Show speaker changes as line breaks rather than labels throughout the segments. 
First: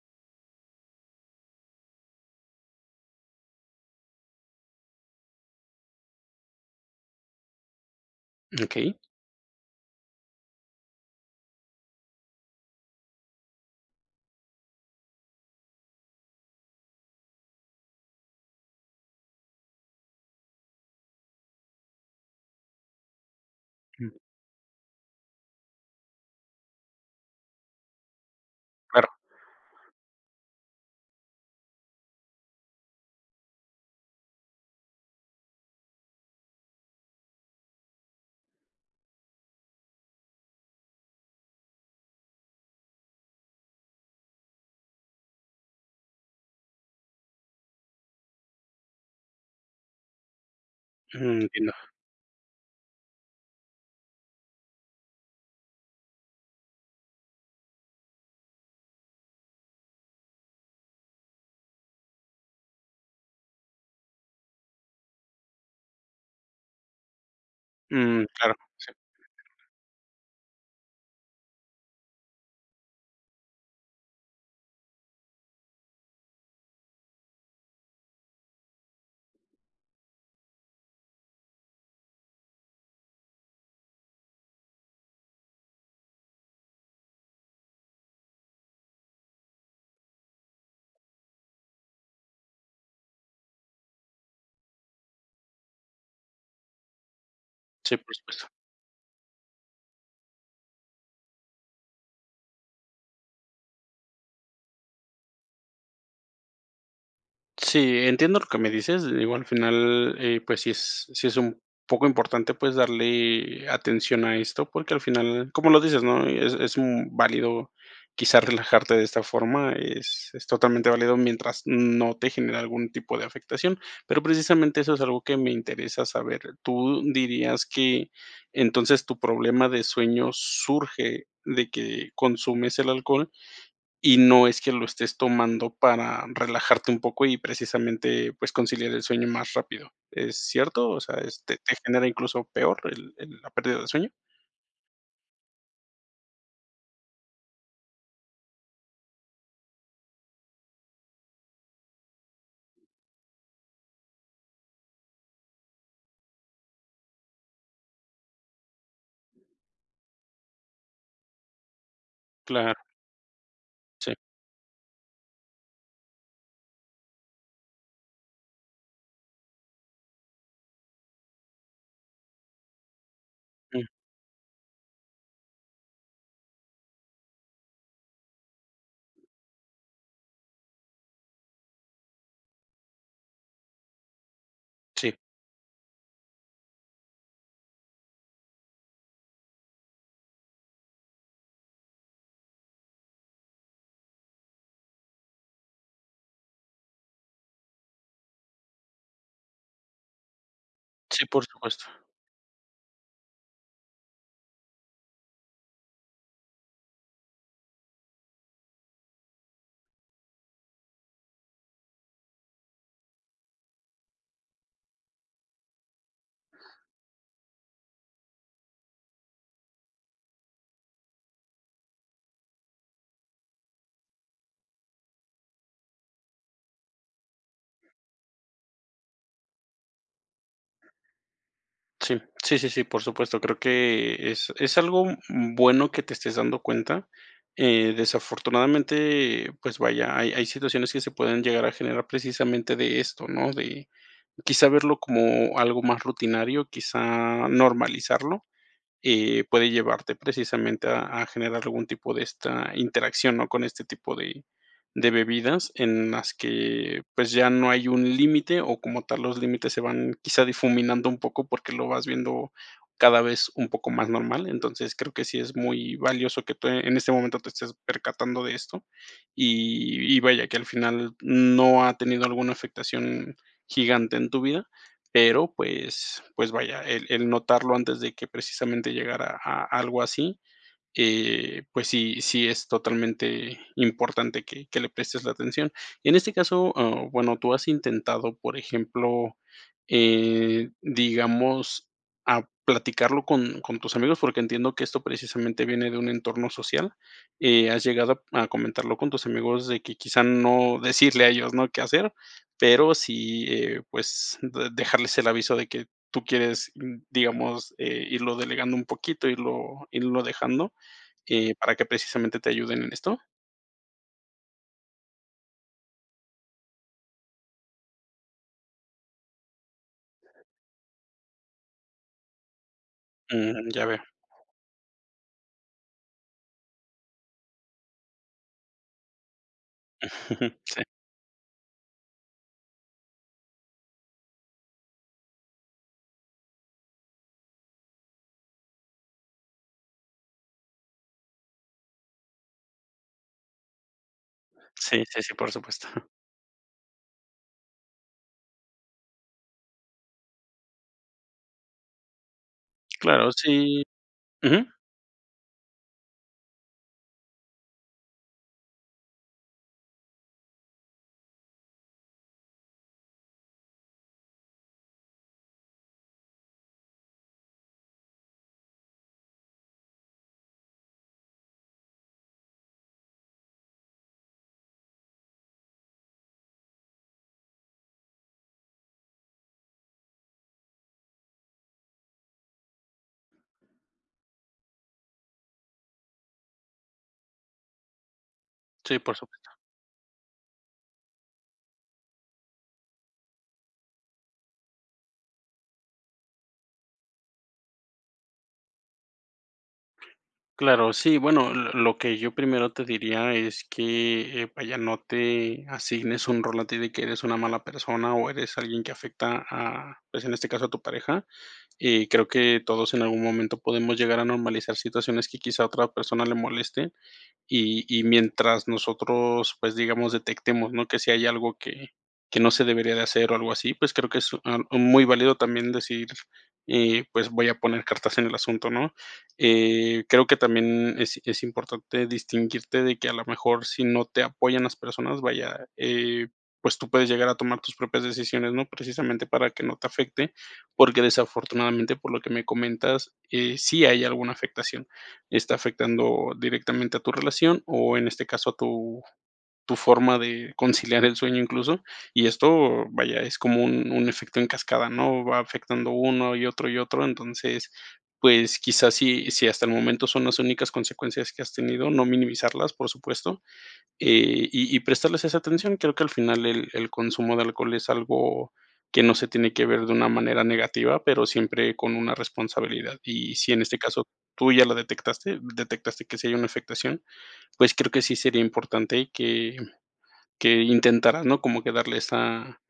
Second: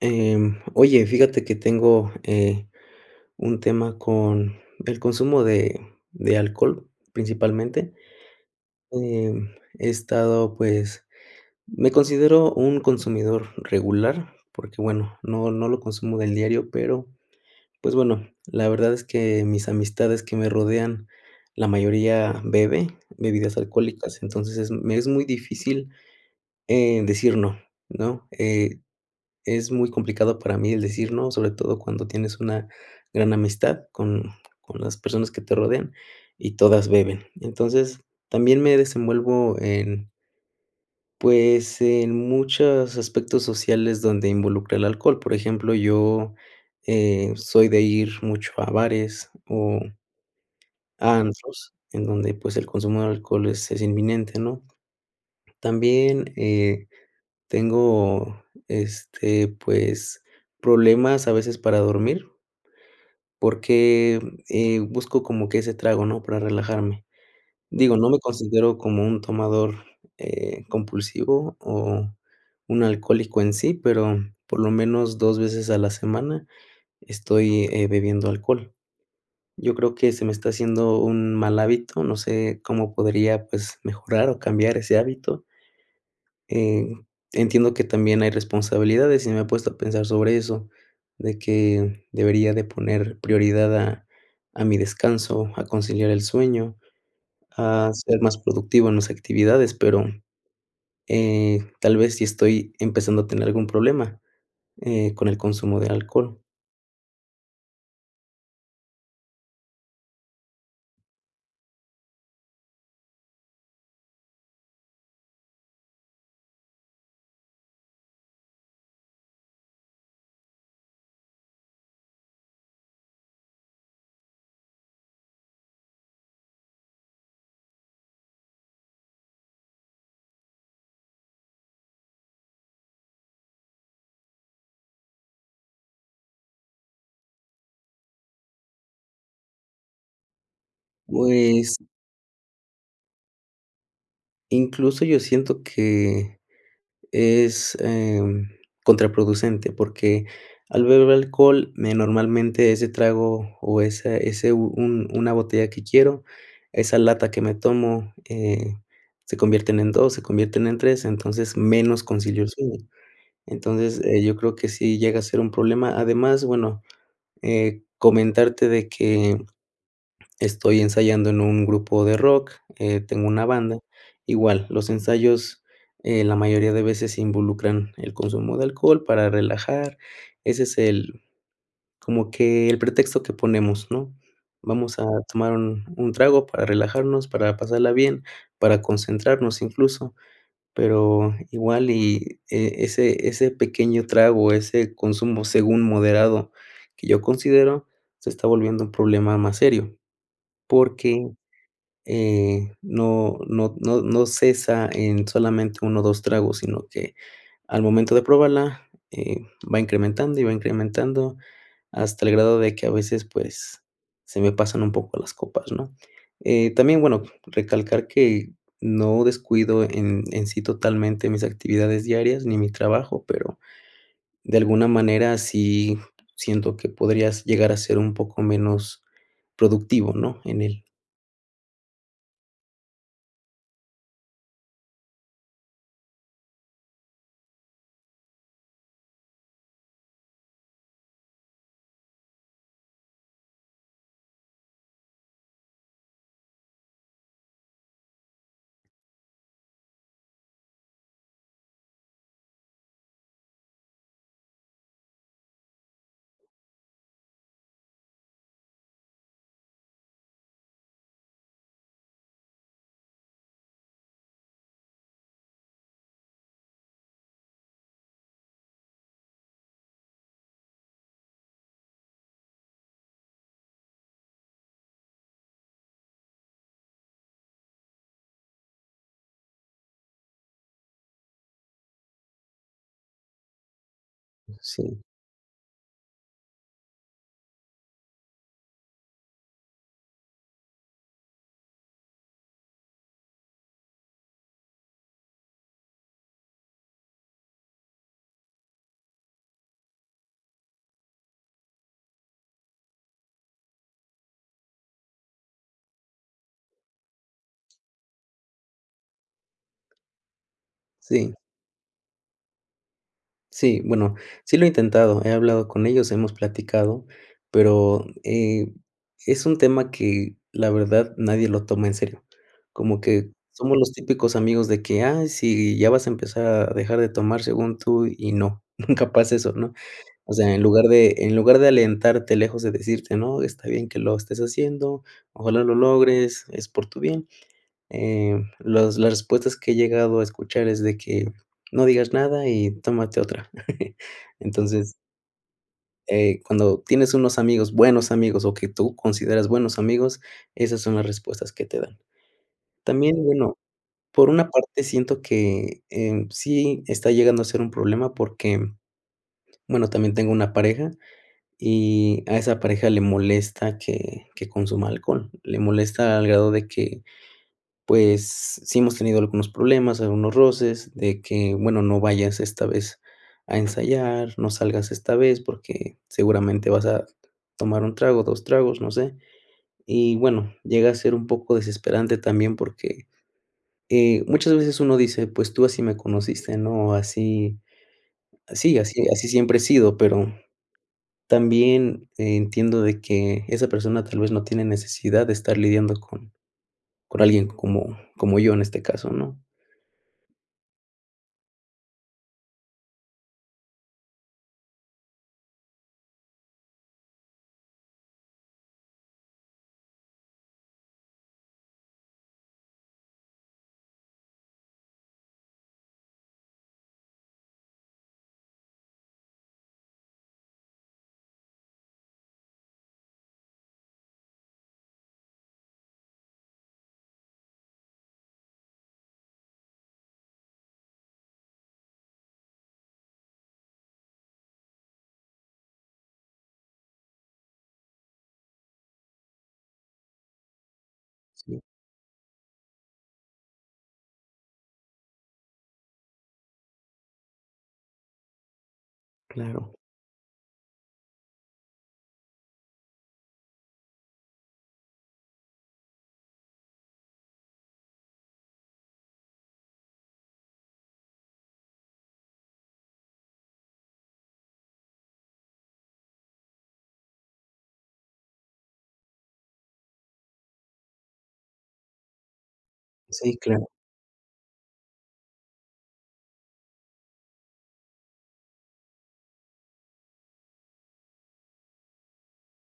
Eh, oye, fíjate que tengo, eh, un tema con el consumo de de alcohol, principalmente.
Okey.
Em, he estado, pues, me considero un consumidor regular porque, bueno, no no lo consumo del diario, pero, pues, bueno, la verdad es que mis amistades que me rodean, la mayoría bebe bebidas alcohólicas,
Ujú.
entonces, es me es muy difícil, eh, decir no, ¿no?, eh,
Claro.
es muy complicado para mí el decir no, sobre todo cuando tienes una gran amistad con con las personas que te rodean, y todas beben. Entonces, también me desenvuelvo en pues, en muchos aspectos sociales donde involucra el alcohol. Por ejemplo, yo, eh, soy de ir mucho a bares o a
Ujú,
antros,
entiendo.
en donde, pues, el consumo de alcohol es es inminente, ¿no? También, eh, tengo, este, pues, problemas a veces para dormir porque, eh, busco como que ese trago, ¿no?, para relajarme. Digo, no me
Mm, claro. Sí.
considero como un tomador, eh, compulsivo o un alcohólico en sí, pero, por lo menos, 2 veces a la semana estoy, eh, bebiendo alcohol. Yo creo que se me está haciendo un mal hábito, no sé, cómo podría, pues, mejorar o cambiar ese hábito. Eh, entiendo que también hay responsabilidades y me he puesto a pensar sobre eso, de que debería de poner prioridad a a mi descanso, a conciliar el sueño, a
Sí, por
ser más
supuesto.
productivo en las actividades, pero, eh, tal vez sí estoy empezando a tener algún problema, eh, con el consumo del alcohol.
Sí, entiendo lo que me dices, digo al final eh, pues si es si es un poco importante, pues darle atención a esto, porque, al final, como lo dices, ¿no? Es es, mm, válido quizás relajarte de esta forma, es es totalmente válido mientras no te genere algún tipo de afectación, pero, precisamente eso es algo que me interesa saber, ¿tú dirías que entonces tu problema de sueño surge de que consumes el alcohol? Y no es que lo estés tomando para relajarte un poco y precisamente, pues, conciliar el sueño más rápido, ¿es cierto? O sea, te, ¿te
Pues
genera incluso peor el la pérdida del sueño?
Incluso yo siento que es, em, contraproducente, porque, al beber alcohol, me normalmente ese trago, o esa ese, un una botella que quiero, esa lata que me tomo, eh, se convierten en 2, se convierten en 3, entonces, menos concilio el
Claro
sueño, entonces,
Sí.
eh, yo creo que sí llega a ser un problema, además, bueno, eh, comentarte de que estoy ensayando en un grupo de rock, eh, tengo una banda.
Mm.
Igual los ensayos en la mayoría de veces se involucran el consumo de alcohol para relajar, ese es el como que el pretexto que ponemos, ¿no? Vamos a
Si
tomar 1, trago para relajarnos, para pasarla bien, para concentrarnos incluso, pero, igual y ese ese pequeño trago, ese consumo según moderado, que yo considero se está volviendo un problema más serio, porque,
Sí, por supuesto.
eh, no no no no cesa en solamente, 1 o 2, tragos, sino que al momento de probarla, eh, va incrementando y va incrementando, hasta el grado de que a veces, pues, se me pasan un poco las copas, ¿no? Eh, también, bueno, recalcar que no descuido en en sí totalmente mis actividades diarias, ni mi trabajo, pero, de alguna manera, sí siento que podrías llegar a ser un poco menos productivo, ¿no? En él.
Sí, sí, sí, por supuesto, creo que es es algo bueno que te estés dando cuenta. Eh, desafortunadamente, pues vaya, hay hay situaciones que se pueden llegar a generar precisamente de esto, ¿no? De quizá, verlo como algo más rutinario, quizá normalizarlo, eh, puede llevarte precisamente a a generar algún tipo de esta interacción, ¿no? Con este tipo de de bebidas en las que, pues, ya no hay un límite, o como tal los límites se van quizá difuminando un poco, porque, lo vas viendo cada vez un poco más normal. Entonces, creo que sí es muy valioso que te en este momento te estés percatando de esto y y vaya, que al final no ha tenido alguna afectación gigante en tu vida, pero, pues pues, vaya, el el notarlo antes de que precisamente llegara a algo así, que pues, si si es totalmente importante que que le
Sí.
prestes la atención. En este caso, ah, bueno, tú has intentado, por ejemplo, eh, digamos, ah, platicarlo con con tus amigos, porque, entiendo que esto precisamente viene de un entorno social. Eh, ¿has llegado a comentarlo con tus amigos?, de que quizá, no decirle a ellos no qué hacer, pero, sí, eh, pues, dejarles el aviso de que tú quieres, digamos, eh, irlo delegando un poquito, irlo irlo dejando,
Si.
eh, para que precisamente te ayuden en esto.
Si, bueno, si lo he intentado, he hablado con ellos, hemos platicado, pero, eh, es un tema que la verdad nadie lo toma en serio. Como que
Mm,
somos
ya
los
veo.
típicos amigos de que: "Ay, sí, ya vas a empezar a dejar de tomar según tú y no, nunca pasa eso" ¿no? O sea, en
Sí.
lugar de en lugar de alentarte lejos de decirte: "No, está bien que lo estés haciendo, ojalá lo logres es por tu bien". Eh, los las respuestas que he llegado a escuchar es de que: "No digas nada y tómate otra". Entonces
Sí, sí, sí, por supuesto.
eh, cuando tienes unos amigos, buenos amigos, o que tú consideras buenos amigos, esas son las respuestas que te dan. También
Claro,
bueno,
si.
por una
Ujú.
parte siento que en sí está llegando a ser un problema, porque, bueno, también tengo una pareja y a esa pareja le molesta que que consuma alcohol. Le molesta al grado de que, pues, sí hemos tenido algunos problemas, algunos roces, de que: "Bueno, no vayas esta vez a ensayar, no salgas esta vez, porque, seguramente, vas a tomar 1, trago, 2, tragos", no sé, y bueno, llega a ser un poco desesperante también, porque, muchas veces, eh, uno dice: "Pues, tú así me conociste" ¿no? Así así
Sí,
así
por
así
supuesto.
siempre he sido, pero, también entiendo de que esa persona, tal vez, no tiene necesidad de estar lidiando con con alguien como como yo, en este caso, ¿no?
Claro sí, bueno, l lo que yo primero te diría es que, eh, vaya, no te asignes un rol a ti de que eres una mala persona, o eres alguien que afecta, ah, pues, en este caso a tu pareja. Eh, creo que todos en algún momento podemos llegar a normalizar situaciones que quizá a otra persona le moleste y y mientras nosotros, pues, digamos, detectemos, ¿no? Que si hay algo que que no se debería de hacer o algo así, pues, creo que es, ah, muy válido también decir y pues, voy a poner cartas en el asunto, ¿no? Eh, creo que también es es importante distinguirte de que a lo mejor, si no te apoyan las personas, vaya, eh, pues, tú puedes llegar a tomar tus propias decisiones, ¿no? Precisamente para que no te afecte, porque,
Si.
desafortunadamente, por lo que me comentas, eh, sí hay alguna afectación. Está afectando directamente a tu relación, o en este caso a tu
Claro.
tu forma de conciliar el sueño incluso, y esto, vaya, es como un un efecto en cascada, ¿no? Va afectando uno, y otro, y otro, entonces, pues, quizás si si hasta el momento son las únicas consecuencias que has tenido, no minimizarlas, por supuesto, eh, y y prestarles esa atención. Creo que al final el el consumo de alcohol es algo que no se tiene que ver de una manera negativa, pero siempre con una responsabilidad, y
Si,
si en
claro.
este caso tú ya la detectaste detectaste que sí hay una afectación, pues, creo que sí sería importante que que intentaras, ¿no? Como que darle esa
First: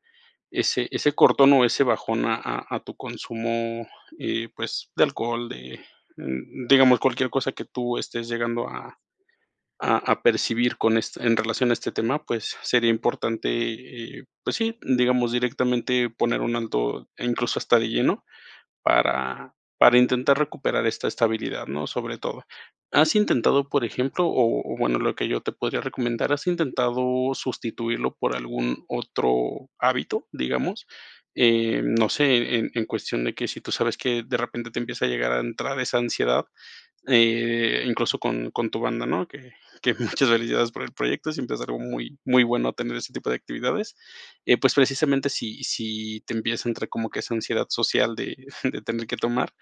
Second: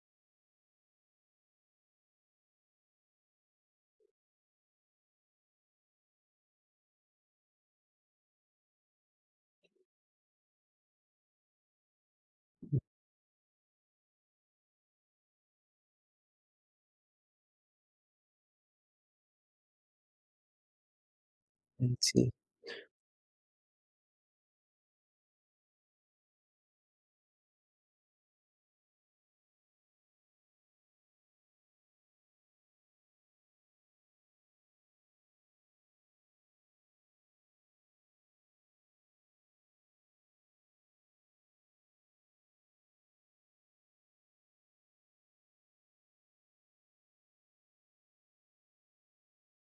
ese ese cortón, o ese bajón a a tu consumo, eh, pues, de alcohol, de d mm, digamos cualquier cosa que tú estés llegando a a percibir con este en relación a este tema, pues, sería importante, eh, pues sí, digamos directamente poner un alto, incluso hasta de lleno, para para intentar recuperar esta estabilidad, ¿no?
Mm,
Sobre
si.
todo, ¿has intentado, por ejemplo? O-o bueno, lo que yo te podría recomendar, ¿has intentado sustituirlo por algún otro hábito? Digamos, eh, no sé, en en cuestión de que si tú sabes que de repente te empieza a llegar a entrar esa ansiedad, eh, incluso con con tu banda, ¿no? Que que muchas felicidades por el proyecto, siempre es algo muy muy bueno tener ese tipo de actividades, eh, pues precisamente, si si te empieza a entrar como que esa ansiedad social de de tener que tomar,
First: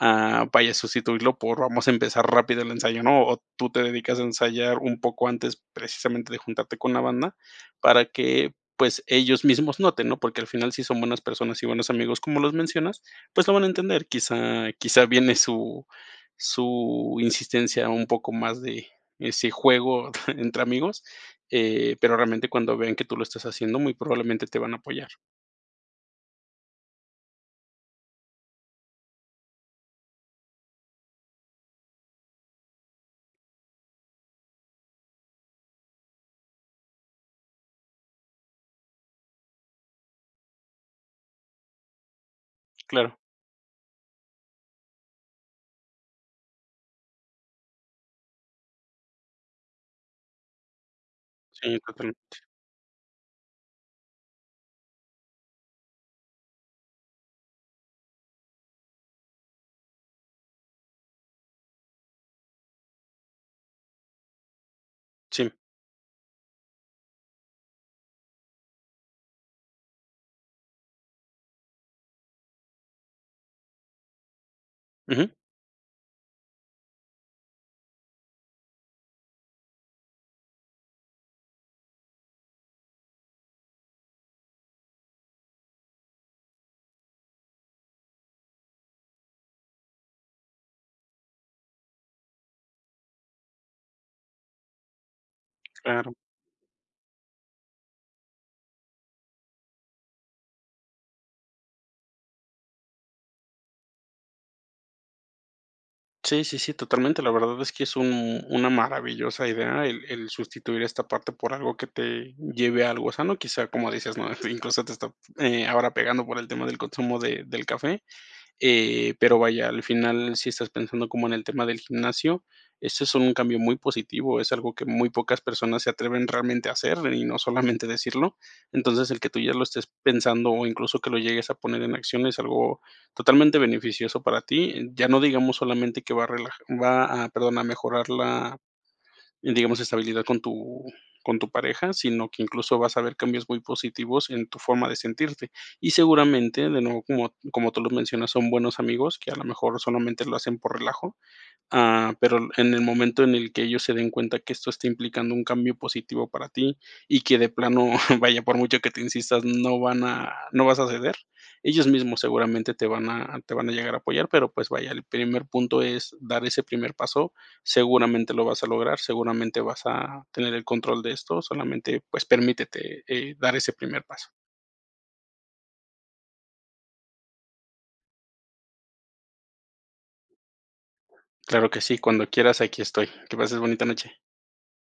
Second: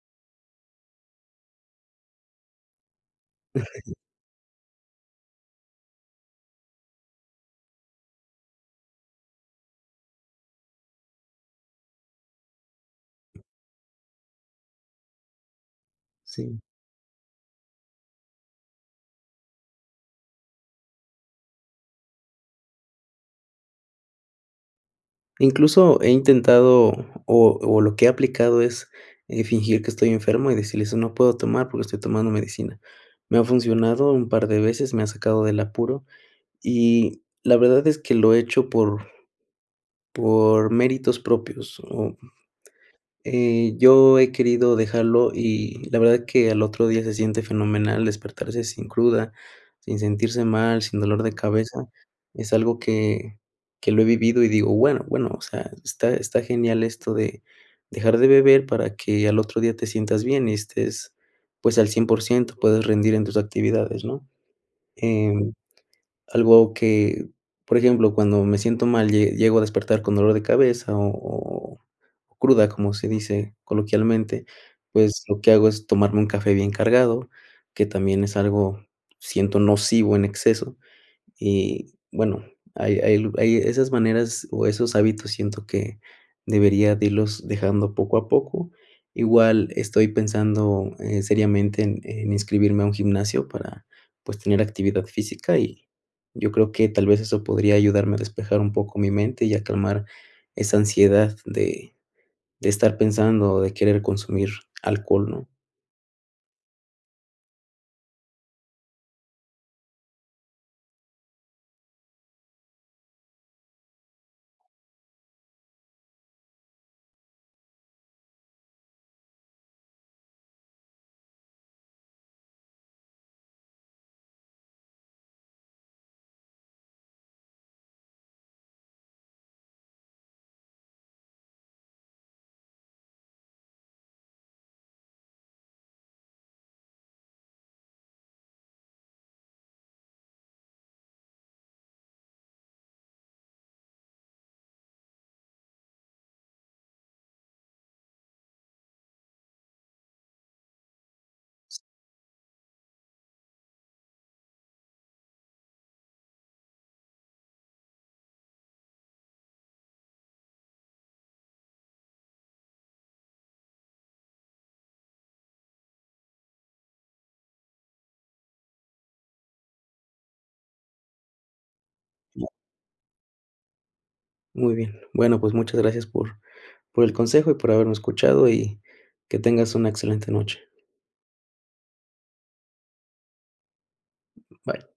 ah, vaya, sustituirlo por vamos a empezar rápido el ensayo, ¿no? O tú te dedicas a ensayar un poco antes precisamente de juntarte con la banda, para que, pues, ellos mismos noten, ¿no? Porque, al final si son buenas personas y buenos amigos, como los mencionas, pues lo van a entender. Quizá quizá viene su
Si.
su su insistencia un poco más de ese juego entre amigos, eh, pero, realmente, cuando vean que tú lo estás haciendo, muy probablemente te van a apoyar.
Incluso, he intentado o o lo que he aplicado es fingir que estoy enfermo y decirles: "No puedo tomar, porque, estoy tomando medicina". Me ha funcionado un par de veces, me ha sacado del apuro y la verdad es que lo he hecho por por méritos propios, oh,
Claro.
eh, yo he querido dejarlo y la verdad es que al otro día se siente fenomenal despertarse sin cruda, sin sentirse mal, sin dolor de
Sí,
cabeza,
totalmente.
es algo que que lo he vivido y digo, bueno bueno, o sea, está está genial esto de de dejar de beber, para que al otro día te sientas bien y estés, pues, al 100%, puedes rendir en tus actividades, ¿no?
Sí.
Em, algo que, por ejemplo, cuando me siento mal, llego a despertar con dolor de cabeza o o cruda, como se dice coloquialmente, pues,
Ujú.
lo que hago es tomarme un café bien cargado, que también es algo siento nocivo en exceso y bueno, hay hay hay esas maneras, o esos hábitos siento que debería de irlos dejando poco a poco. Igual estoy pensando, eh, seriamente en en inscribirme a un gimnasio para, pues, tener actividad física y
Claro.
y yo creo que, tal vez, eso podría ayudarme a despejar un poco mi mente y a calmar esa ansiedad de de estar pensando, de querer consumir alcohol, ¿no?
Sí, sí, sí, totalmente. La verdad es que es un una maravillosa idea, el el sustituir esta parte por algo que te lleve a algo sano, quizá, como dices, ¿no?, incluso te está, eh, ahora pegando por el tema del consumo de del café. Eh, pero vaya, al final, si estás pensando como en el tema del gimnasio, eso es un cambio muy positivo, es algo que muy pocas personas se atreven realmente a hacer, y no solamente decirlo. Entonces, el que tú ya lo estés pensando o incluso que lo llegues a poner en acción es algo totalmente beneficioso para ti, ya no digamos solamente que va a relaja va a perdón, a mejorar la, digamos, estabilidad con tu con tu pareja, sino que incluso vas a ver cambios muy positivos en tu forma de sentirte. Y seguramente, de nuevo, como como tú lo mencionas, son buenos amigos, que a lo mejor solamente lo hacen por relajo. Ah, pero, en en el momento en el que ellos se den cuenta, que esto está implicando un cambio positivo para ti, y que de plano, vaya, por mucho que te insistas, no van a no vas a ceder, ellos mismos seguramente te van a te van a llegar a apoyar, pero, pues, vaya, el primer punto es dar ese primer paso, seguramente lo vas a lograr, seguramente vas a tener el control de esto, solamente, pues, permítete, eh, dar ese primer paso.
Muy bien, bueno, pues, muchas gracias por por el consejo y por haberme escuchado, y que tengas una excelente noche.
Claro que sí, cuando quieras aquí estoy. Que pases bonita noche.
Bye.